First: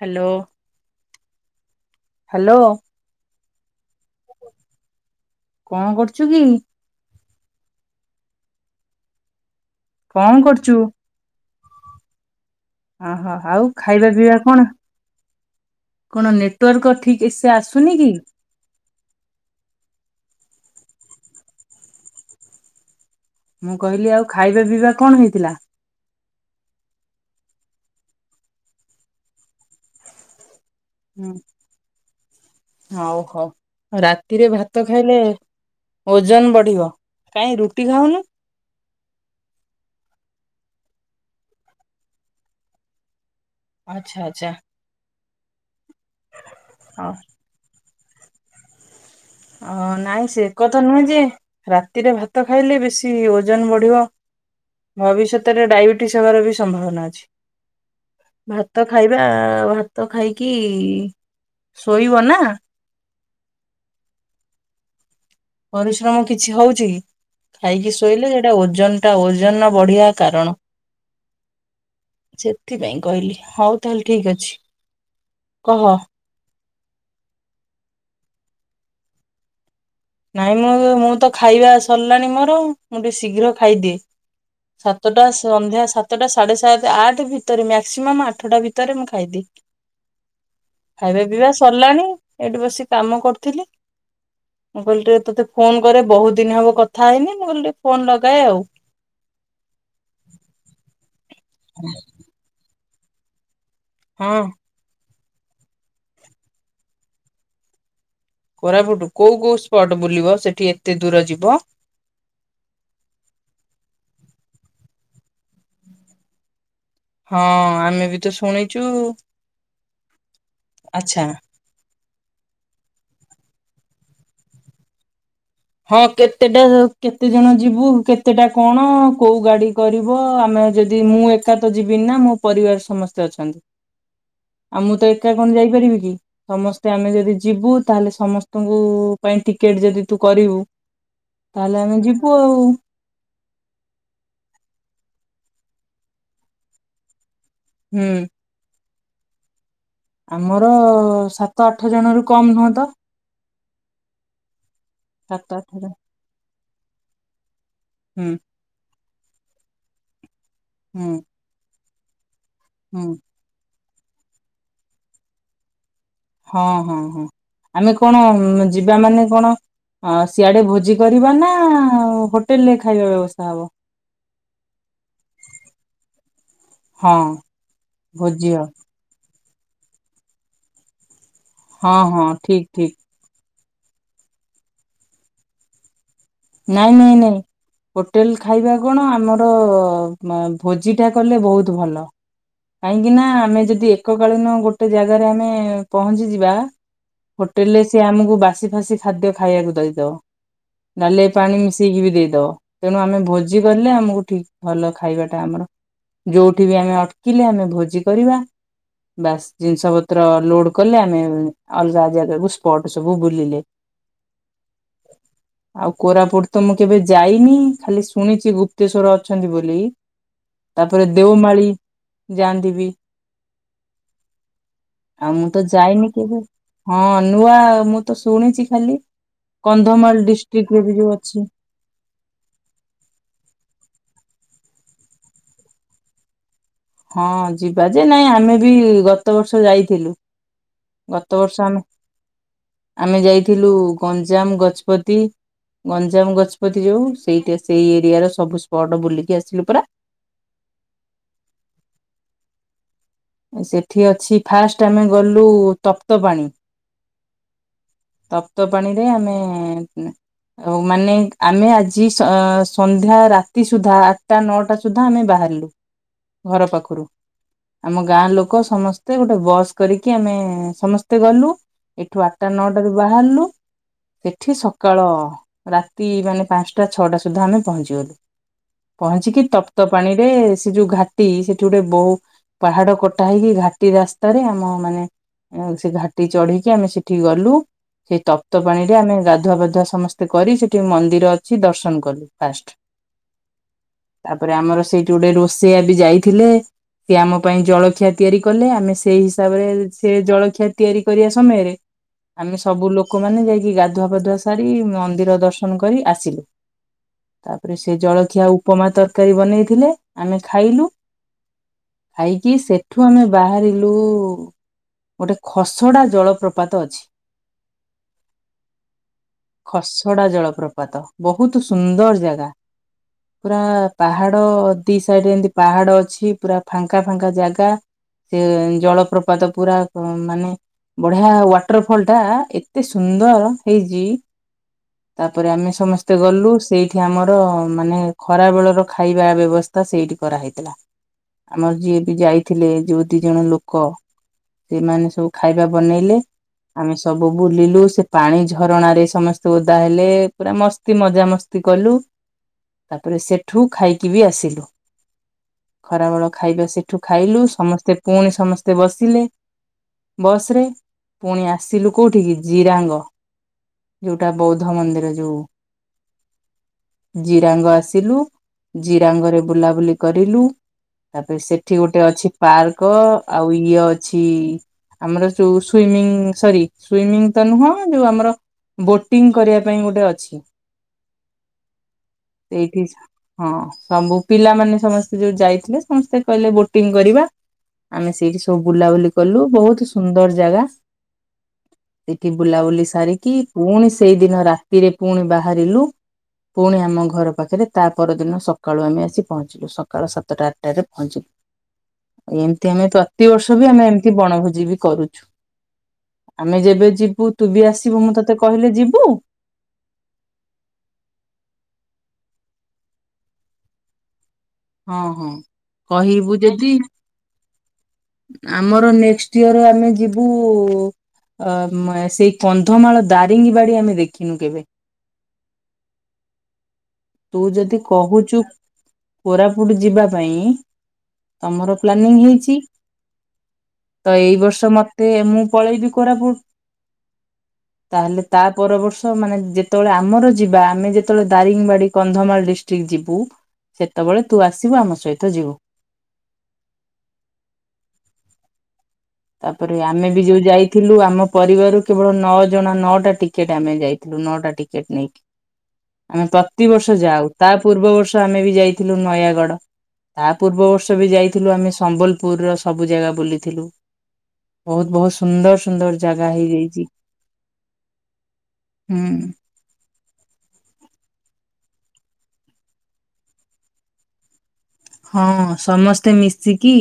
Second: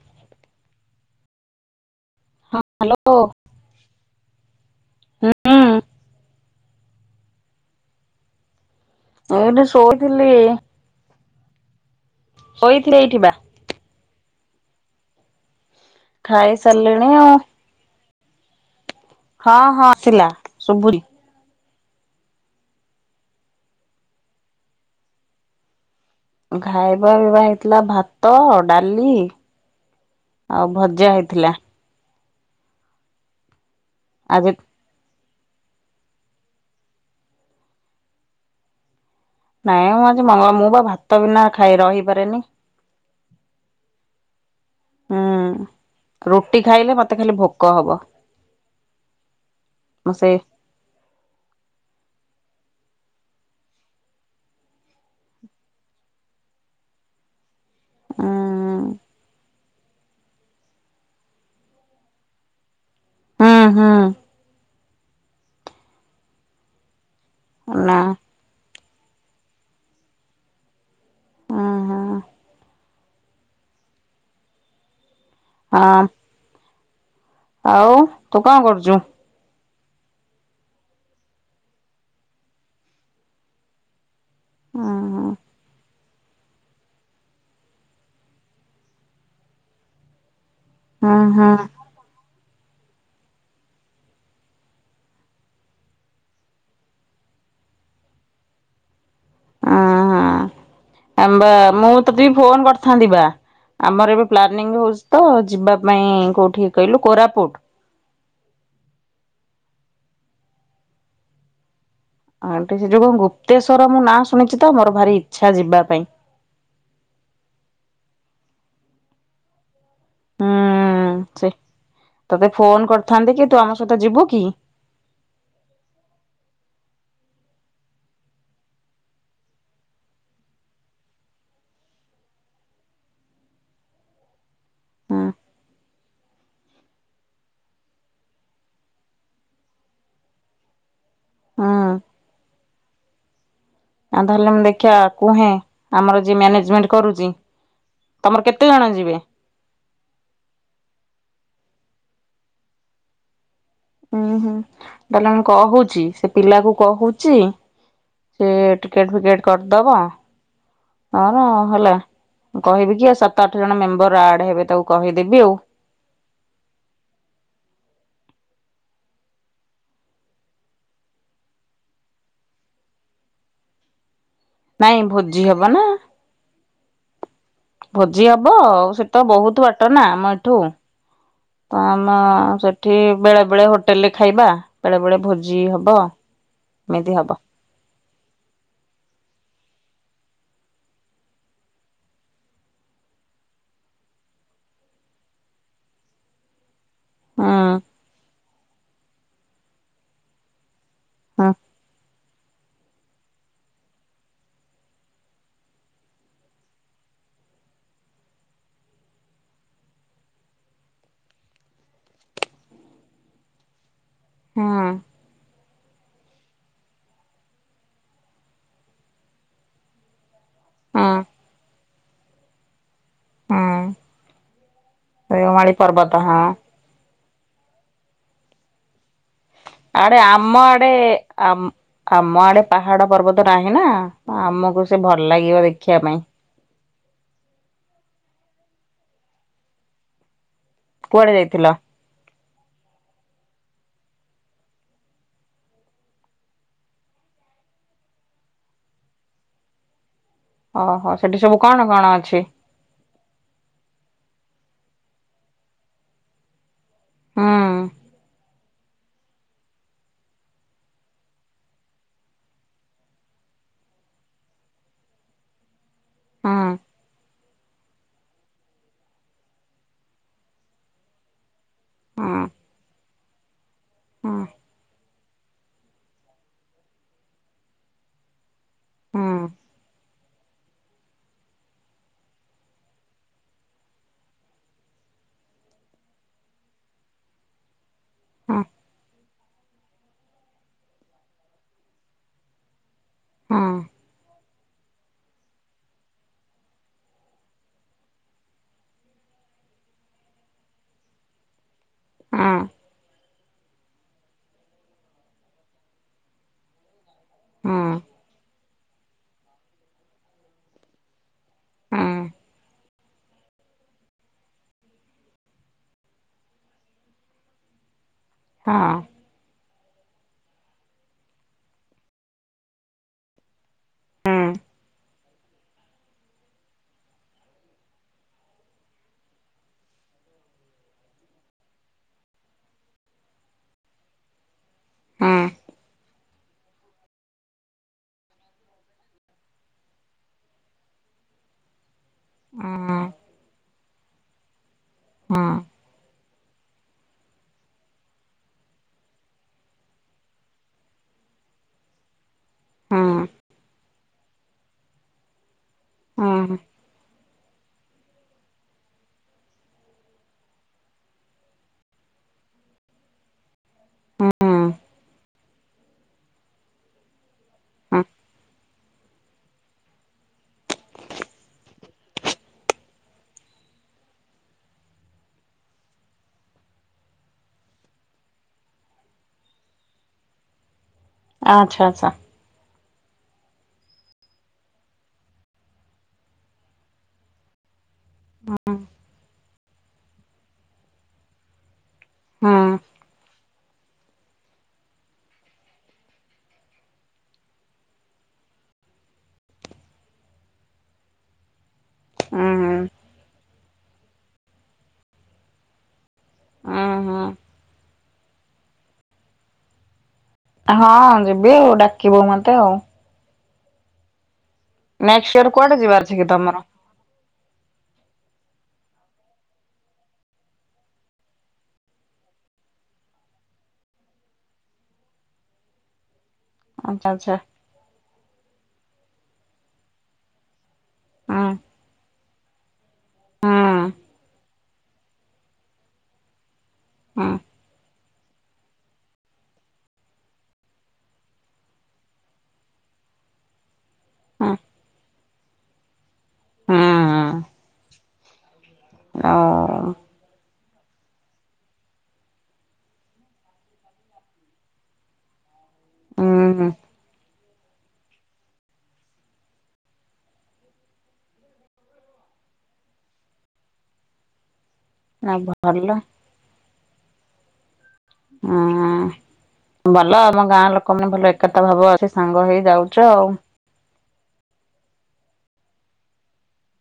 Hello hello. ଓ ହୁଁଉଁ। କଣ କରୁଚୁ କି? ମୁଁ ଏଠି ଶୋ କଣ କରୁଚୁ? ଶୋଇଥିଲି ହଁ ଏଇଠି ବା ହଁ ଆଉ ଖାଇବା ପିଇବା କଣ? କଣ ନେଟୱାର୍କ ଖାଇସାରିଲିଣି ଠିକ୍ ଆଉ ଏସେ ଆସୁନି କି? ହଁ ହଁ ଆସିଲା ଶୁବୁ ମୁଁ କହିଲି ଆଉ ଖାଇବା ପିଇବା କଣ ହେଇଥିଲା? ଖାଇବା ପିଇବା ହେଇଥିଲା ଭାତ ଡାଲି ଆଉ ଭ ହଉ ହଉ ରାତିରେ ଆଜି ଭା ଭାତ ଖାଇଲେ ଓଜନ ବଢିବ କାଇଁ ରୁଟି ଖାଉନୁ? ନାଇଁ ମୁଁ ଆଜି ମଙ୍ଗଳ ମୁଁ ବା ଭାତ ବିନା ଖାଇ ରହିପାରେନି। ଆଚ୍ଛା ଆଚ୍ଛା। ହୁଁ ରୁଟି ଖାଇଲେ ମତେ ଖାଲି ଭୋକ ହବ। ଅ ନାଇଁ ସେ କଥା ନୁହେଁ ଯେ ରାତିରେ ଭାତ ଖାଇଲେ ବେଶୀ ଓଜନ ବଢିବ। ଭବିଷ୍ୟତରେ ଡାଇବେଟିସ୍ ହବାର ବି ସମ୍ଭାବନା ଅଛି। ଉଁ ଭାତ ଖାଇବା ଭାତ ଖାଇକି ଶୋଇବ ନା। ହୁଁ ହୁଁ। ପରିଶ୍ରମ କିଛି ହଉଛି କି ଖାଇକି ନା ଶୋଇଲେ ଏଟା ଓଜନ ଟା ଓଜନ ବଢିଆ କାରଣ ଉଁ ହୁଁ ସେଥିପାଇଁ। କହିଲି ହଉ ତାହେଲେ ଠିକ ଅଛି। କହ। ଅଁ ଆଉ ତୁ କଣ କରୁଚୁ? ନାଇଁ ମୁଁ ଉ ମୁଁ ତ ଖାଇବା ସରିଲାଣି ମୋର ମୁଁ ଟିକେ ଶୀଘ୍ର ଖାଇଦିଏ। ଉଁ ସାତଟା ହୁଁ ସନ୍ଧ୍ୟା ସାତ୍ ସାତଟା ସାଢେ ସାତ ଆଠ ଭିତରେ ମ୍ୟାକ୍ସିମମ୍ ଆଠଟା ଭିତରେ ମୁଁ ଖାଇଦିଏ। ଉଁ ଖାଇବା ପିଇବା ହୁଁ ସରିଲାଣି ଏଇଠି ବସି କାମ କରୁଥିଲି। ମୁଁ କହିଲି ଟିକେ ତତେ ଫୋନ କରେ ବହୁତ ଦିନି ହବ କଥା ହେଇନି ମୁଁ କଲି ଟିକେ ଫୋନ ଲଗାଏ ଆଉ। ଅଁ ହ ଆମ୍ବା ମୁଁ ତତୀ ବି ଫୋନ କରିଥାନ୍ତି ବା। ଆମର ଏବେ ହଁ ପ୍ଲାନିଂ ହୋଉଚି ତ ଯିବା ପାଇଁ କୋଉଠିକି କହିଲୁ କୋରାପୁଟ। କୋରାପୁଟୁ କୋଉ କୋଉ ସ୍ପଟ ବୁଲିବ ସେଠି ଏତେ ଦୂର ଯିବ? ଆଁ ଟିକେ ଯୋଉ କଣ ଗୁପ୍ତେଶ୍ୱର ମୁଁ ନାଁ ଶୁଣିଚି ତ ମୋର ଭାରି ଇଚ୍ଛା ଯିବା ପାଇଁ। ହଁ ଆମେ ବି ତ ଶୁଣିଚୁ। ହୁଁ ସେ ତତେ ଫୋନ କରିଥାନ୍ତି କି ତୁ ଆମ ସହିତ ଯିବୁ କି? ହଁ କେତେଟା ର କେତେ ଜଣ ଯିବୁ କେତେଟା କଣ କୋଉ ଗାଡି କରିବ ଆମେ ଯଦି ମୁଁ ଏକା ତ ଯିବିନି ନା ମୋ ପରିବାର ସମସ୍ତେ ଅଛନ୍ତି। ଆ ମୁଁ ତ ହୁଁ ଏକା କଣ ଯାଇପାରିମୀ କି? ସମସ୍ତେ ଆମେ ଯଦି ଯିବୁ ତାହେଲେ ସମସ୍ତଙ୍କୁ ପାଇଁ ଟିକେଟ ଯଦି ତୁ କରିବୁ ତାହେଲେ ହୁଁ ଆମେ ଯିବୁ ଆଉ। ଆ ତାହେଲେ ମୁଁ ଦେଖିଆ କୁହେଁ ଆମର ଯିଏ ମ୍ୟାନେଜମେଣ୍ଟ କରୁଚି। ହୁଁ। ତମର କେତେ ଜଣ ଯିବେ? ଆମର ସାତ ଆଠ ଜଣ ରୁ କମ ନୁହଁ ତ ଉୁଁ ହୁଁ ତାହେଲେ ମୁଁ ସାତ ଆଠ ଜଣ କହୁଛି ସେ ପିଲା କୁ କହୁଚି ହୁଁ। ଏ ଟିକେଟ ଫିକେଟ କରିଦବା ହୁଁ ହମ ହେଲା ମୁଁ କହିବି କି ହୁଁ ତ ଆଠ ଜଣ ମେମ୍ବର ଆଡ ହେବେ ତାକୁ କହିଦେବି ଆଉ। ହଁ ହଁ ହଁ ଆମେ କଣ ଯିବା ମାନେ କଣ - ଅଁ ସିଆଡେ ଭୋଜି କରିବା ନା ହୋଟେଲ ରେ ଖାଇବା ବ୍ୟବସ୍ତା ହବ? ନାଇଁ ଭୋଜି ହବ ନା। ହଁ। ଭୋଜି ହବ ଆଉ ସେ ତ ବହୁତ ବାଟ ନା ଆମ ଏଠୁ। ତ ହଁ ଆମେ ହଁ ଠିକ୍ ଠିକ୍ ସେଠି ବେଳେ ବେଳେ ହୋଟେଲରେ ଖାଇବା ବେଳେ ବେଳେ ଭୋଜି ହବ ନାଇଁ ଏମିତି ନାଇଁ ହବ ନାଇଁ। ହୋଟେଲ ଖାଇବା କଣ ଆମର ମ ଭୋଜିଟା କଲେ ବହୁତ ଭଲ କାହିଁକି ନା ଆମେ ଯଦି ଏକକାଳୀନ ଗୋଟେ ଜାଗାରେ ଆମେ ପହଞ୍ଚିଯିବା ହୁଁ ହୋଟେଲ ରେ ସିଏ ଆମକୁ ବାସି ଫାସି ଖାଦ୍ୟ ଖାଇବାକୁ ଦେଇଦବ ଡାଲିରେ ହୁଁ ପାଣି ମିଶେଇକି ବି ଦେଇଦବ ତେଣୁ ଆମେ ଭୋଜି କଲେ ଆମକୁ ଠିକ ଭଲ ଖାଇବାଟା ଆମର ଯୋଉଠି ବି ଆମେ ଅଟକିଲେ ଆମେ ଭୋଜି କରିବା ବାସ୍ ଜିନିଷ ପତ୍ର ଲୋଡ କଲେ ଆମେ ଅଲଗା ଜାଗା କୁ ସ୍ପଟ ସବୁ ବୁଲିଲେ ହଁ। ଆଉ କୋରାପୁଟ ତ ମୁଁ କେବେ ଯାଇନି ଖାଲି ଶୁଣିଚି ଗୁପ୍ତେଶ୍ଵର ଅଛନ୍ତି ବୋଲି ତାପରେ ହୁଁ ଦେଓମାଳି ଯାଆନ୍ତିିବି ହୁଁ। ଆଉ ମୁଁ ତ ରେଓମାଳି ଯାଇନି ପର୍ବତ ହଁ କେବେ। ହଁ ନୂଆ ମୁଁ ତ ଶୁଣିଚି ଖାଲି ଆଡେ କନ୍ଧମାଳ ଡିଷ୍ଟ୍ ଆମ ଆଡେ ଆମ୍ ଆମ ଆଡେ ପାହାଡ ପର୍ବତ ନାହିଁ ନା ଆମକୁ ସେ ଭଲ ଲାଗିବ ଦେଖିବା ପାଇଁ। ହଁ ଯିବା ଯେ ନାଇଁ ଆମେ ବି ଗତ ବର୍ଷ ଯାଇଥିଲୁ। କୁଆଡେ ଗତ ବର୍ଷ ଯାଇଥିଲ ଆମେ ଆମେ ଯାଇଥିଲୁ ଗଞ୍ଜାମ ଗଜପତି ଗଞ୍ଜାମ ଗଜପତି ଯୋଉ ସେଇଟା ସେଇ ଏରିଆ ର ସବୁ ସ୍ପଟ ବୁଲିକି ଆସିଲୁ ପରା। ଓହୋ ସେଠି ସବୁ କଣ କଣ ଅଛି? ସେଠି ଅଛି ଫାଷ୍ଟ ଆମେ ଗଲୁ ତପ୍ତ ପାଣି ହୁଁ। ତପ୍ତ ପାଣିରେ ଆମେ ଆଉ ମାନେ ଆମେ ଆଜି ସ ସନ୍ଧ୍ୟା ରାତି ସୁଦ୍ଧା ଆଠଟା ନଅଟା ସୁଧା ସୁଦ୍ଧା ଆମେ ବାହାରିଲୁ ଘର ପାଖରୁ ଆମ ଗାଁ ଲୋକ ସମସ୍ତେ ଗୋଟେ ବସ୍ କରିକି ଆମେ ସମସ୍ତେ ତେ ଗଲୁ ଏଠୁ ଆଠଟା ନଅଟାରୁ ବାହାରିଲୁ ସେଠି ସକାଳ ରାତି ମାନେ ପାଞ୍ଚଟା ଛଅଟା ସୁଦ୍ଧା ଆମେ ପହଞ୍ଚିଗଲୁ ପହଞ୍ଚିକି ତପ୍ତ ପାଣି ଏ ସେ ଯୋଉ ଘାଟି ସେଠି ଗୋଟେ ବହୁ ପାହାଡ କଟା ହେଇକି ଘାଟି ରାସ୍ତାରେ ଆମ ମାନେ ସେ ଘାଟି ଚଢିକି ଆମେ ସେଠି ଗଲୁ ସେଇ ତପ୍ତ ପାଣିରେ ଆମେ ଗାଧୁଆବାଧୁଆ ସମସ୍ତେ କରି ସେଠି ମନ୍ଦିର ଅଛି ଦର୍ଶନ କଲୁ ଫାଷ୍ଟ ହୁଁ। ତାପରେ ଆମର ସେଇଠି ଗୋଟେ ରୋଷେଇଆ ବି ଯାଇଥିଲେ ସେ ଆମ ପାଇଁ ଜଳଖିଆ ତିଆରି କଲେ ଆମେ ସେଇ ହିସାବରେ ସେ ଜଳଖିଆ ତିଆରି କରିବା ସମୟରେ ଆମେ ସବୁ ଲୋକମାନେ ଯାଇକି ଗାଧୁଆ ପାଧୁଆ ସାରି ମନ୍ଦିର ଦର୍ଶନ କରି ଆସିଲୁ ତାପରେ ସେ ଜଳଖିଆ ଉପମା ତରକାରୀ ବନେଇଥିଲେ ଆମେ ଖାଇଲୁ। ଖାଇକି ସେ ସେଠୁ ଆମେ ବାହାରିଲୁ ଗୋଟେ ଖସଡ଼ା ଜଳପ୍ରପାତ ଅଛି। ହଁ। ଖସଡା ଜଳପ୍ରପାତ ବହୁତ ସୁନ୍ଦର ଜାଗା। ପୁରା ପାହାଡ ଦି ସାଇଡରେ ଏମତି ପାହାଡ ଅଛି ପୁରା ଫାଙ୍କା ଫାଙ୍କା ଜାଗା ସେ ଜଳପ୍ରପାତ ପୁରା ମାନେ ବଢିଆ ୱାଟରଫଲଟା ଏତେ ସୁନ୍ଦର ହେଇଛି? ତାପରେ ଆମେ ସମସ୍ତେ ଗଲୁ। ସେଇଠି ଆମର ମାନେ ଖରାବେଳର ଖାଇବା ବ୍ୟବସ୍ଥା ସେଇଠି କରାହେଇଥିଲା। ଆମର ଯିଏ ବି ଯାଇଥିଲେ ଯୋଉ ଦି ଜଣ ଲୋକ ସେମାନେ ସବୁ ଖାଇବା ବନେଇଲେ। ଆମେ ସବୁ ବୁଲିଲୁ ସେ ପାଣି ଝରଣା ରେ ସମସ୍ତେ ଓଦା ହେଲେ ପୁରା ମସ୍ତ ମତି ମଜାମସ୍ତି କଲୁ ହୁଁ ତାପରେ ସେଠୁ ଖାଇକି ବି ଆସିଲୁ। ଖରାବେଳ ଖାଇବା ସେଠୁ ଖାଇଲୁ ସମସ୍ତେ ପୁଣି ସମସ୍ତେ ବସିଲେ। ବସରେ ପୁଣି ଆସିଲୁ କୋଉଠିିକି ଜିରାଙ୍ଗ? ଯୋଉଟା ବୌଦ୍ଧ ମନ୍ଦିର ଯୋଉ ଜିରାଙ୍ଗ ଆସିଲୁ ଜିରାଙ୍ଗରେ ବୁଲାବୁଲି କରିଲୁ। ତାପରେ ସେଠି ଗୋଟେ ଅଛି ପାର୍କ ଆଉ ଇଏ ଅଛି। ଆମର ଯୋଉ ସୁଇମିଂ ସରି ସୁଇମିଂ ତ ନୁହଁ ଯୋଉ ଆମର ବୋଟିଂ କରିବା ପାଇଁ ଗୋଟେ ଅଛି। ଆଚ୍ଛା ଆଚ୍ଛା। ଏଇଠି ସ ହଁ ସବୁ ପିଲାମାନେ ସମସ୍ତେ ଯୋଉ ଯାଇ ସମସ୍ତେ କହିଲେ ବୋଟିଂ କରିବା? ଆମେ ସେଇଠି ସବୁ ବୁଲାବୁଲି କଲୁ ବହୁତ ସୁନ୍ଦର ଜାଗା। ସେଇଠି ବୁଲାବୁଲି ସାରିକି ପୁଣି ସେଇଦିନ ରାତିରେ ପୁଣି ବାହାରିଲୁ। ପୁଣି ଆମ ଘର ପାଖରେ ତା ପରଦିନ ସକାଳୁ ଆମେ ଆସି ପହଞ୍ଚିଲୁ ସକାଳ ସାତଟା, ଟାରେ ପହଞ୍ଚିଲୁ। ଏମିତି ଆମେ ପ୍ରତିିବର୍ଷ ବି ଆମେ ଏମିତି ବଣଭୋଜି ବି କରୁଛୁ? ଆମେ ଯେବେ ଯିବୁ ତୁ ବି ଆସିବୁ ମୁଁ ତତେ କହିଲେ ଯିବୁ? ହଁ ଯିବି ଆଉ ଡାକିବୁ ମତେ ଆଉ ହଁ ହଁ। ନେକ୍ସଟ ଇୟର କୁଆଡେ ଯିବାର ଅଛି କି କହିବୁ ତମର? ଯଦି ଆମର ନେକ୍ସଟ ଇୟର ଆମେ ଯିବୁ ଅ ମ ସେଇ କନ୍ଧମାଳ ଦାରିଙ୍ଗୀବାଡ଼ି ଆମେ ଦେଖିନୁ କେବେ? ଆଚ୍ଛା ଆଚ୍ଛା ତୁ ଯଦି କହୁଛୁ କୋରାପୁଟ ଯିବା ପାଇଁ ହୁଁ ତମର ପ୍ଲାନିଂ ହେଇଛି ହୁଁ ତ ଏଇ ବର୍ଷ ମତେ ମୁଁ ପଳେଇବି କୋରାପୁଟ। ହଁ। ତାହେଲେ ତା ପର ବର୍ଷ ମାନେ ଯେତେବେଳେ ଆମର ଯିବା ଆମେ ଯେତେବେଳେ ଦାରିଙ୍ଗ ବାଡି କନ୍ଧମାଳ ଡିଷ୍ଟ୍ରିକ୍ଟ ଯିବୁ ସେତେବେଳେ ତୁ ହୁଁ ଆସିବୁ ଆମ ସହିତ ଯିବୁ? ହଁ। ତାପରେ ଆଉ ଆମେ ବି ଯୋଉ ଯାଇ ଥିଲୁ ଆମ ପରିବାରରୁ କେବଳ ନଅ ଜଣ ନଅଟା ଟିକେଟ ଆମେ ଯାଇଥିଲୁ ନଅଟା ଟିକେଟ ନେଇ। ଆମେ ହୁଁ ପ୍ରତିବର୍ଷ ଯାଉ ତା ପୂର୍ବ ବର୍ଷ ଆମେ ବି ଯାଇଥିଲୁ ନୟାଗଡ। ତା ପୂର୍ବ ବର୍ଷ ବି ଯାଇଥିଲୁ ଆମେ ସମ୍ବଲପୁରର ସବୁ ଜାଗା ବୁଲିଥିଲୁ। ବହୁତ ବହୁତ ନା ସୁନ୍ଦର ଭଲ ସୁନ୍ଦର ଜାଗା ହେଇଯାଇଛି ହୁଁ। ଭଲ ଆମ ଗାଁ ଲୋକ ମାନେ ଭଲ ଏକତା ଭାବ ଅଛି ସାଙ୍ଗ ହେଇ ଯାଉଛ ଆଉ। ହଁ ସମସ୍ତେ ମିଶିକି।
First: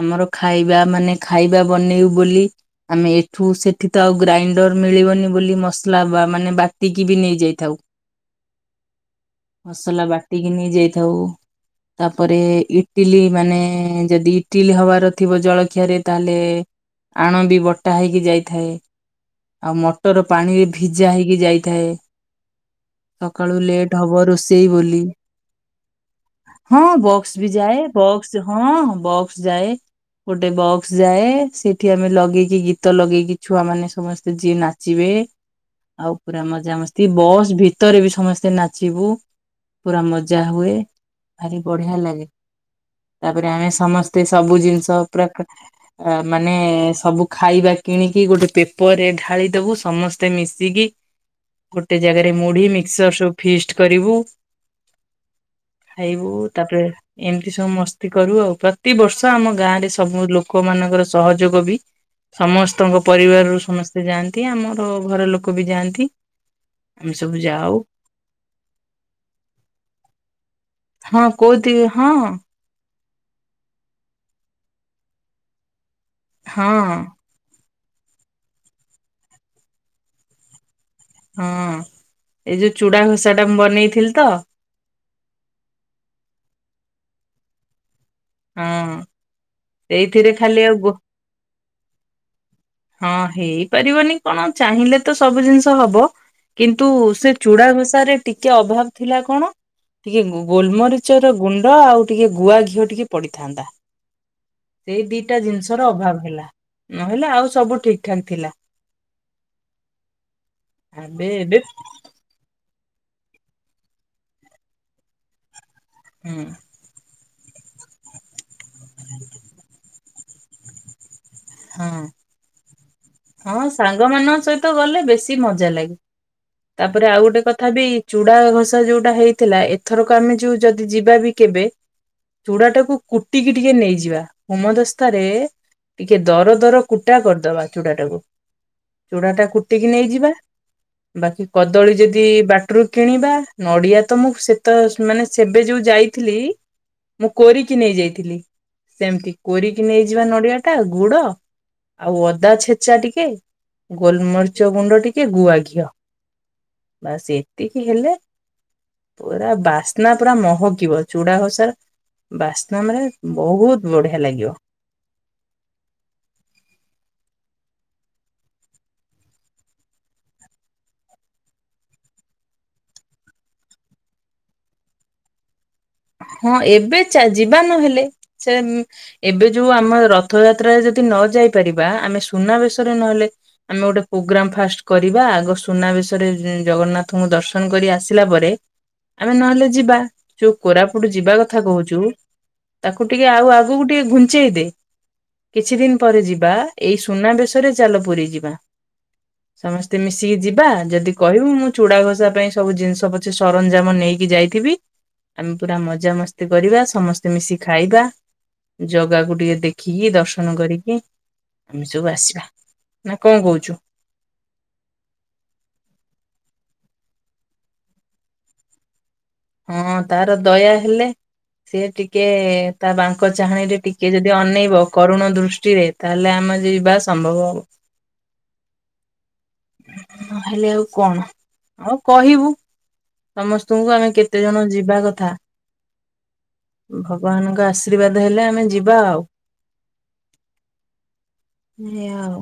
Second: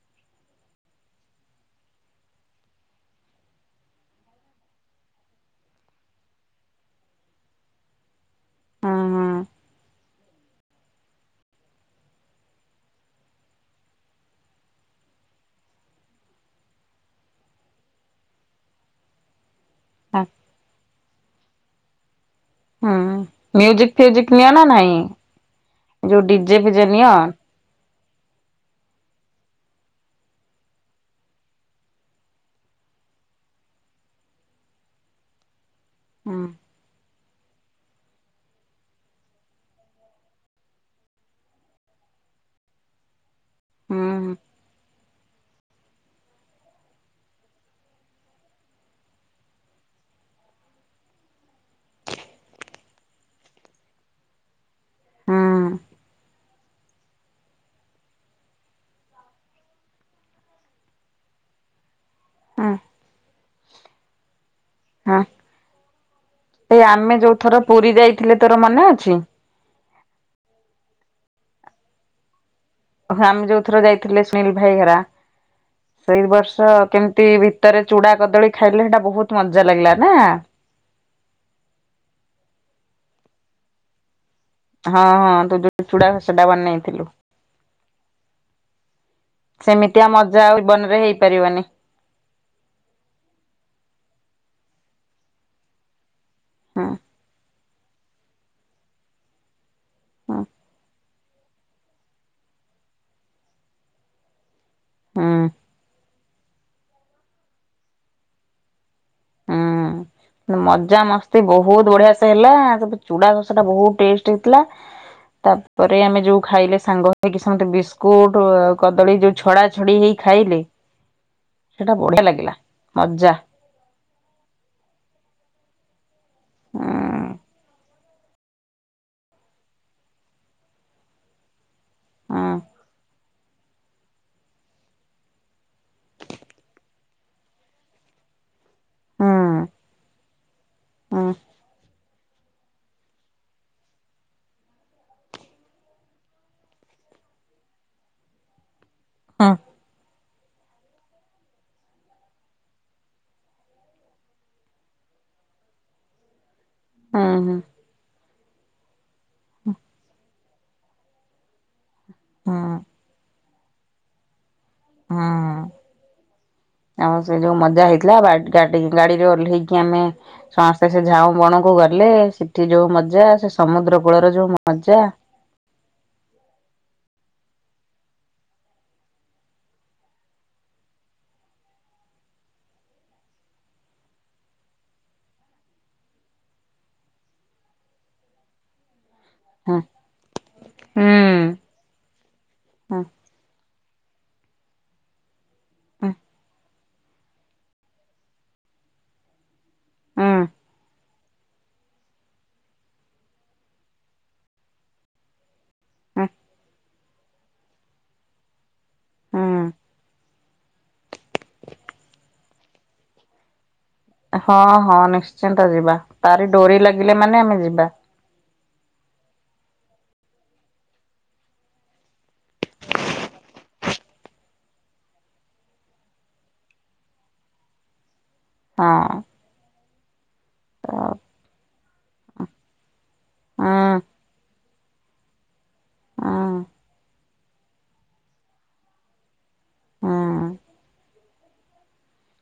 ଆମର ଖାଇବା ମାନେ ଖାଇବା ବନେଇବୁ ବୋଲି ଆମେ ଏଠୁ ସେଠି ତ ଆଉ ଗ୍ରାଇଣ୍ଡର ମିଳିବନି ବୋଲି ମସଲା ବା ମାନେ ବାଟିକିବି ନେଇଯାଇଥାଉ। ହୁଁ ମସଲା ବାଟିକି ନେଇ ଯାଇଥାଉ। ତାପରେ ଇଟିଲି ମାନେ ଯଦି ଇଟିଲି ହବାର ଥିବ ଜଳଖିଆରେ ତାହେଲେ ଆଣ ବି ବଟା ହେଇକି ଯାଇଥାଏ। ଆଉ ହୁଁ। ମଟର ପାଣିରେ ଭିଜା ହେଇକି ଯାଇଥାଏ। ହୁଁ ସକାଳୁ ମ୍ୟୁଜିକ ଲେଟ୍ ହବ ଫ୍ୟୁଜିକ ନିଅ ନା ରୋଷେଇ ନାଇଁ ବୋଲି ଯୋଉ ଡି ହଁ ବକ୍ସ ବି ଯାଏ। ବକ୍ସ ହଁ ବକ୍ସ ଯାଏ। ଗୋଟେ ବକ୍ସ ଯାଏ ସେଠି ଆମେ ଲଗେଇକି ଗୀତ ଲଗେଇକି ଛୁଆ ମାନେ ସମସ୍ତେ ଯିଏ ନାଚିବେ। ଆଉ ହୁଁ ପୁରା ମଜାମସ୍ତି ବସ୍ ଭିତ- ଗୀତରେ ବି ସମସ୍ତେ ନାଚିବୁ ପୁରା ମଜା ହୁଏ। ଭାରି ବଢିଆ ଲାଗେ। ତାପରେ ଆମେ ହୁଁ ସମସ୍ତେ ସବୁ ଜିନିଷ ପୁରା ଆ ମାନେ ସବୁ ଖାଇବା କିଣିକି ଗୋଟେ ପେପରରେ ଢାଳିଦବୁ ସମସ୍ତେ ମିଶିକି ଗୋଟେ ଜାଗାରେ ମୁଢି ମିକ୍ସର ସବୁ ଫିଷ୍ଟ କରିବୁ। ହଁ। ଖାଇବୁ ତାପରେ ଏମିତି ସବୁ ମସ୍ତି କରୁ ଆଉ ପ୍ରତିିବର୍ଷ ଆମ ଗାଁ ରେ ସବୁ ଲୋକ ମାନଙ୍କର ସହଯୋଗ ବି ହୁଁ ସମସ୍ତଙ୍କ ପରିବାରରୁ ସମସ୍ତେ ଯାଆନ୍ତି ଆମର ହଁ। ଘର ଲୋକ ବି ଯାଆନ୍ତି। ଏଇ ଆମେ ସବୁ ଯୋଉଥର ଯାଉ ପୁରୀ ଯାଇଥିଲେ ତୋର ମନେ ଅଛି? ହଁ କୋଉଥି ହଁ। ଓହୋ ଆମେ ଯୋଉ ଥର ଯାଇଥିଲେ ସୁନୀଲ ଭାଇ ହେରା ସେଇ ବର୍ଷ ହଁ କେମିତି ଭୀତରେ ଚୁଡା କଦଳୀ ଖାଇଲେ ହେଟା ବହୁତ ମଜା ଲାଗିଲା ନା। ହଁ ଏଇ ଯୋଉ ଚୁଡା ଘସାଟା ମୁଁ ବନେଇଥିଲି ତ? ହଁ ହଁ ତୁ ଯୋଉ ଚୁଡା ସେଟା ବନେଇଥିଲୁ। ହଁ ସେମିତିଆ ସେଇଥିରେ ମଜା ଆଉ ଖାଲି ଜୀବନ ଗୋ ରେ ହେଇପାରିବନି। ହଁ ହେଇପାରିବନି କଣ ଚାହିଁଲେ ତ ସବୁ ଜିନିଷ ହବ। କିନ୍ତୁ ହୁଁ ସେ ଚୂଡା ଘଷାରେ ଟିକେ ଅଭାବ ଥିଲା କଣ ଟିକେ ହୁଁ ଗୋ ଗୋଲମରି ମରିଚର ଗୁଣ୍ଡ ଆଉ ଟିକେ ଗୁଆ ଘିଅ ଟିକେ ପଡିଥାନ୍ତା। ସେଇ ଦିଟା ହୁଁ। ଜିନିଷର ଅଭାବ ହେଲା ନହେଲେ ଆଉ ସବୁ ଠିକ୍ ଠାକ୍ ଥିଲା। ହୁଁ ମଜା ଏବେ ମସ୍ତି ଏବେ ବହୁତ ବଢିଆ ହେଲା ତାପରେ ଚୁଡା ଘସାଟା ବହୁତ ଟେଷ୍ଟ ହେଇଥିଲା। ତାପରେ ଆମେ ଯୋଉ ହୁଁ ଖାଇଲେ ସାଙ୍ଗ ହେଇକି ସମସ୍ତେ ବିସ୍କୁଟ କଦଳୀ ଯୋଉ ଛଡା ଛଡି ହେଇ ଖାଇଲେ। ହଁ ସେଟା ବଢିଆ ଲାଗିଲା ମଜା ହଁ ସାଙ୍ଗ ମାନଙ୍କ ସହିତ ଗଲେ ବେଶି ମଜା ଲାଗେ। ଉଁ ତାପରେ ଆଉ ଗୋଟେ କଥା ବି ଚୁଡା ଘସା ଯୋଉଟା ହେଇଥିଲା ଏଥରକ ଆମେ ଯୋଉ ଯଦି ଯିବା ବି କେବେ ଉଁ ଚୁଡା ଟାକୁ କୁଟିକି ଟିକେ ନେଇଯିବା। ହୋମଦସ୍ତ ରେ ଟିକେ ଦର ଦର କୁଟା କରିଦବା ଚୁଡା ଟାକୁ। ଚୁଡ଼ା ହୁଁ ଟା କୁଟିକି ନେଇଯିବା। ହୁଁ ବାକି କଦଳୀ ଯଦି ଟି ବାଟରୁ କିଣିବା, ନଡିଆ ତ ମୁଁ ସେତ ମାନେ ସେବେ ଯୋଉ ଯାଇଥିଲି ମୁଁ କୋରିକି ନେଇଯାଇଥିଲି। ସେମିତି ହୁଁ କୋରିକି ନେଇଯିବା ନଡ଼ିଆ ଟା ଗୁଡ ଆଉ ଅଦା ଛେଚା ଟିକେ, ଗୋଲମରିଚ ଗୁଣ୍ଡ ଟିକେ, ଗୁଆ ଘିଅ। ବାସ୍ ହୁଁ ଏତିକି ହେଲେ, ପୁରା ବାସ୍ନା ପୁରା ମହକିବ। ଚୁଡା ଘସା ହୁଁ ବାସ୍ନା ମାନେ ବହୁତ ବଢିଆ ଲାଗିବ। ହୁଁ। ଆଉ ସେ ଯୋଉ ମଜା ହେଇଥିଲା, ଗାଡିରେ ଓଲ୍ହେଇକି ଆମେ ସମସ୍ତେ ସେ ଝାଉଁ ବଣକୁ ଗଲେ, ସେଠି ଯୋଉ ମଜା, ସେ ସମୁଦ୍ର କୂଳର ଯୋଉ ମଜା। ହୁଁ, ଏବେ ଚା ଯିବା ନହେଲେ ଚେ ଏବେ ଯୋଉ ଆମ ରଥଯାତ୍ରାରେ ଯଦି ନ ଯାଇ ପାରିବା, ଆମେ ସୁନାବେଶରେ ନହେଲେ ଆମେ ଗୋଟେ ପ୍ରୋଗ୍ରାମ ଫାଷ୍ଟ କରିବା। ଆଗ ସୁନାବେଶରେ ଜଗନ୍ନାଥଙ୍କୁ ଦର୍ଶନ କରି ଆସିଲା ପରେ ଆମେ ନହେଲେ ହୁଁ ଯିବା। ଯୋଉ ହୁଁ କୋରାପୁଟ ଯିବା କଥା କହୁଛୁ, ହୁଁ ତାକୁ ଟିକେ ଆଉ ଆଗକୁ ଟିକେ ଘୁଞ୍ଚେଇ ଦେ। କିଛି ଦିନ ହୁଁ ପରେ ଯିବା, ଏଇ ସୁନାବେଶରେ ଚାଲ ପୁରୀ ଯିବା। ସମସ୍ତେ ହୁଁ। ମିଶିକି ଯିବା, ଯଦି କହିବୁ ମୁଁ ଚୁଡ଼ା ଘଷା ପାଇଁ ସବୁ ଜିନିଷ ପଛେ ସରଞ୍ଜାମ ନେଇକି ଯାଇଥିବି। ଆମେ ପୁରା ହୁଁ ମଜାମସ୍ତି କରିବା, ସମସ୍ତେ ମିଶିକି ଖାଇବା। ଜଗାକୁ ଟିକେ ହୁଁ ଦେଖିକି ଦର୍ଶନ କରିକି ଆମେ ସବୁ ଆସିବା, ନା କଣ କହୁଛୁ? ହଁ ହଁ ନିଶ୍ଚିନ୍ତ ଯିବା, ତାରି ଡୋରି ଲାଗିଲେ ମାନେ ଆମେ ଯିବା। ହଁ ତାର ଦୟା ହେଲେ ସେ ଟିକେ ତା ବାଙ୍କ ଚାହାଣି ରେ ଟିକେ ଯଦି ଅନେଇବ, କରୁଣ ଦୃଷ୍ଟିରେ ତାହେଲେ ଆମେ ଯିବା ସମ୍ଭବ ହବ। ହଁ। ନହେଲେ ଆଉ ହଁ କଣ, ଆଉ କହିବୁ ସମସ୍ତଙ୍କୁ ହୁଁ ଆମେ କେତେ? ଜଣ ଯିବା କଥା। ହୁଁ ଭଗବାନଙ୍କ ଆଶୀର୍ବାଦ ହେଲେ ଆମେ ଯିବା ଆଉ ହୁଁ ନେ ଆଉ।